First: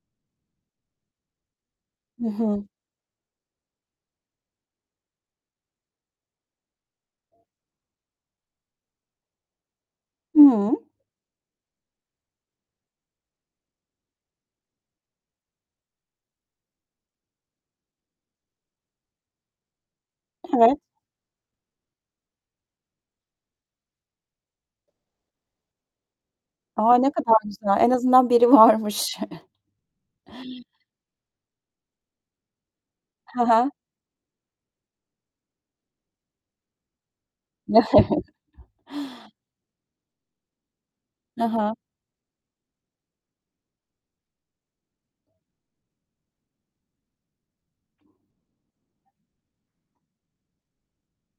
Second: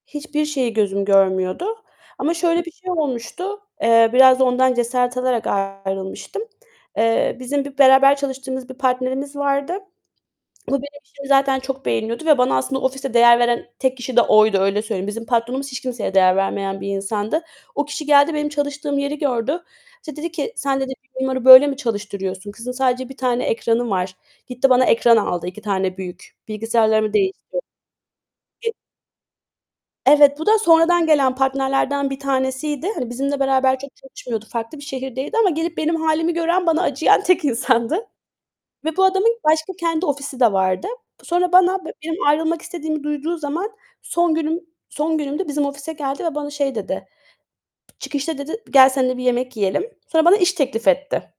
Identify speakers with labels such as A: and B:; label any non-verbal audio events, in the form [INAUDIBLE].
A: Hiçbir şeyi gözüm görmüyordu
B: Hı
A: ama şöyle
B: hı.
A: bir şey olmuştu. Eee, biraz da ondan cesaret alarak ayrılmıştım. Eee, bizim bir beraber çalıştığımız bir partnerimiz vardı. Bu
B: Hıı.
A: benim işimi zaten çok beğeniyordu ve bana aslında ofiste değer veren tek kişi de oydu, öyle söyleyeyim. Bizim patronumuz hiç kimseye değer vermeyen bir insandı. O kişi geldi, benim çalıştığım yeri gördü. İşte dedi ki,
B: Evet.
A: "Sen." dedi "Bunları böyle mi çalıştırıyorsun? Kızın sadece 1 tane ekranı var." Gitti bana ekran aldı 2 tane büyük.
B: A, ne
A: Bilgisayarlarımı
B: kadar güzel. En azından biri
A: [UNINTELLIGIBLE]
B: varmış.
A: Evet, bu da sonradan gelen partnerlerden bir tanesiydi. Hani bizimle
B: He he.
A: beraber çok çalışmıyordu, farklı bir şehirdeydi ama gelip benim hâlimi gören, bana acıyan tek insandı ve bu
B: [CHUCKLES]
A: adamın, başka kendi ofisi de vardı.
B: He
A: Sonra
B: he.
A: bana, benim ayrılmak istediğimi duyduğu zaman, son günüm son günüm de bizim ofise geldi ve bana şey dedi, "Çıkışta" dedi, "gel senle bir yemek yiyelim." Sonra bana iş teklif etti.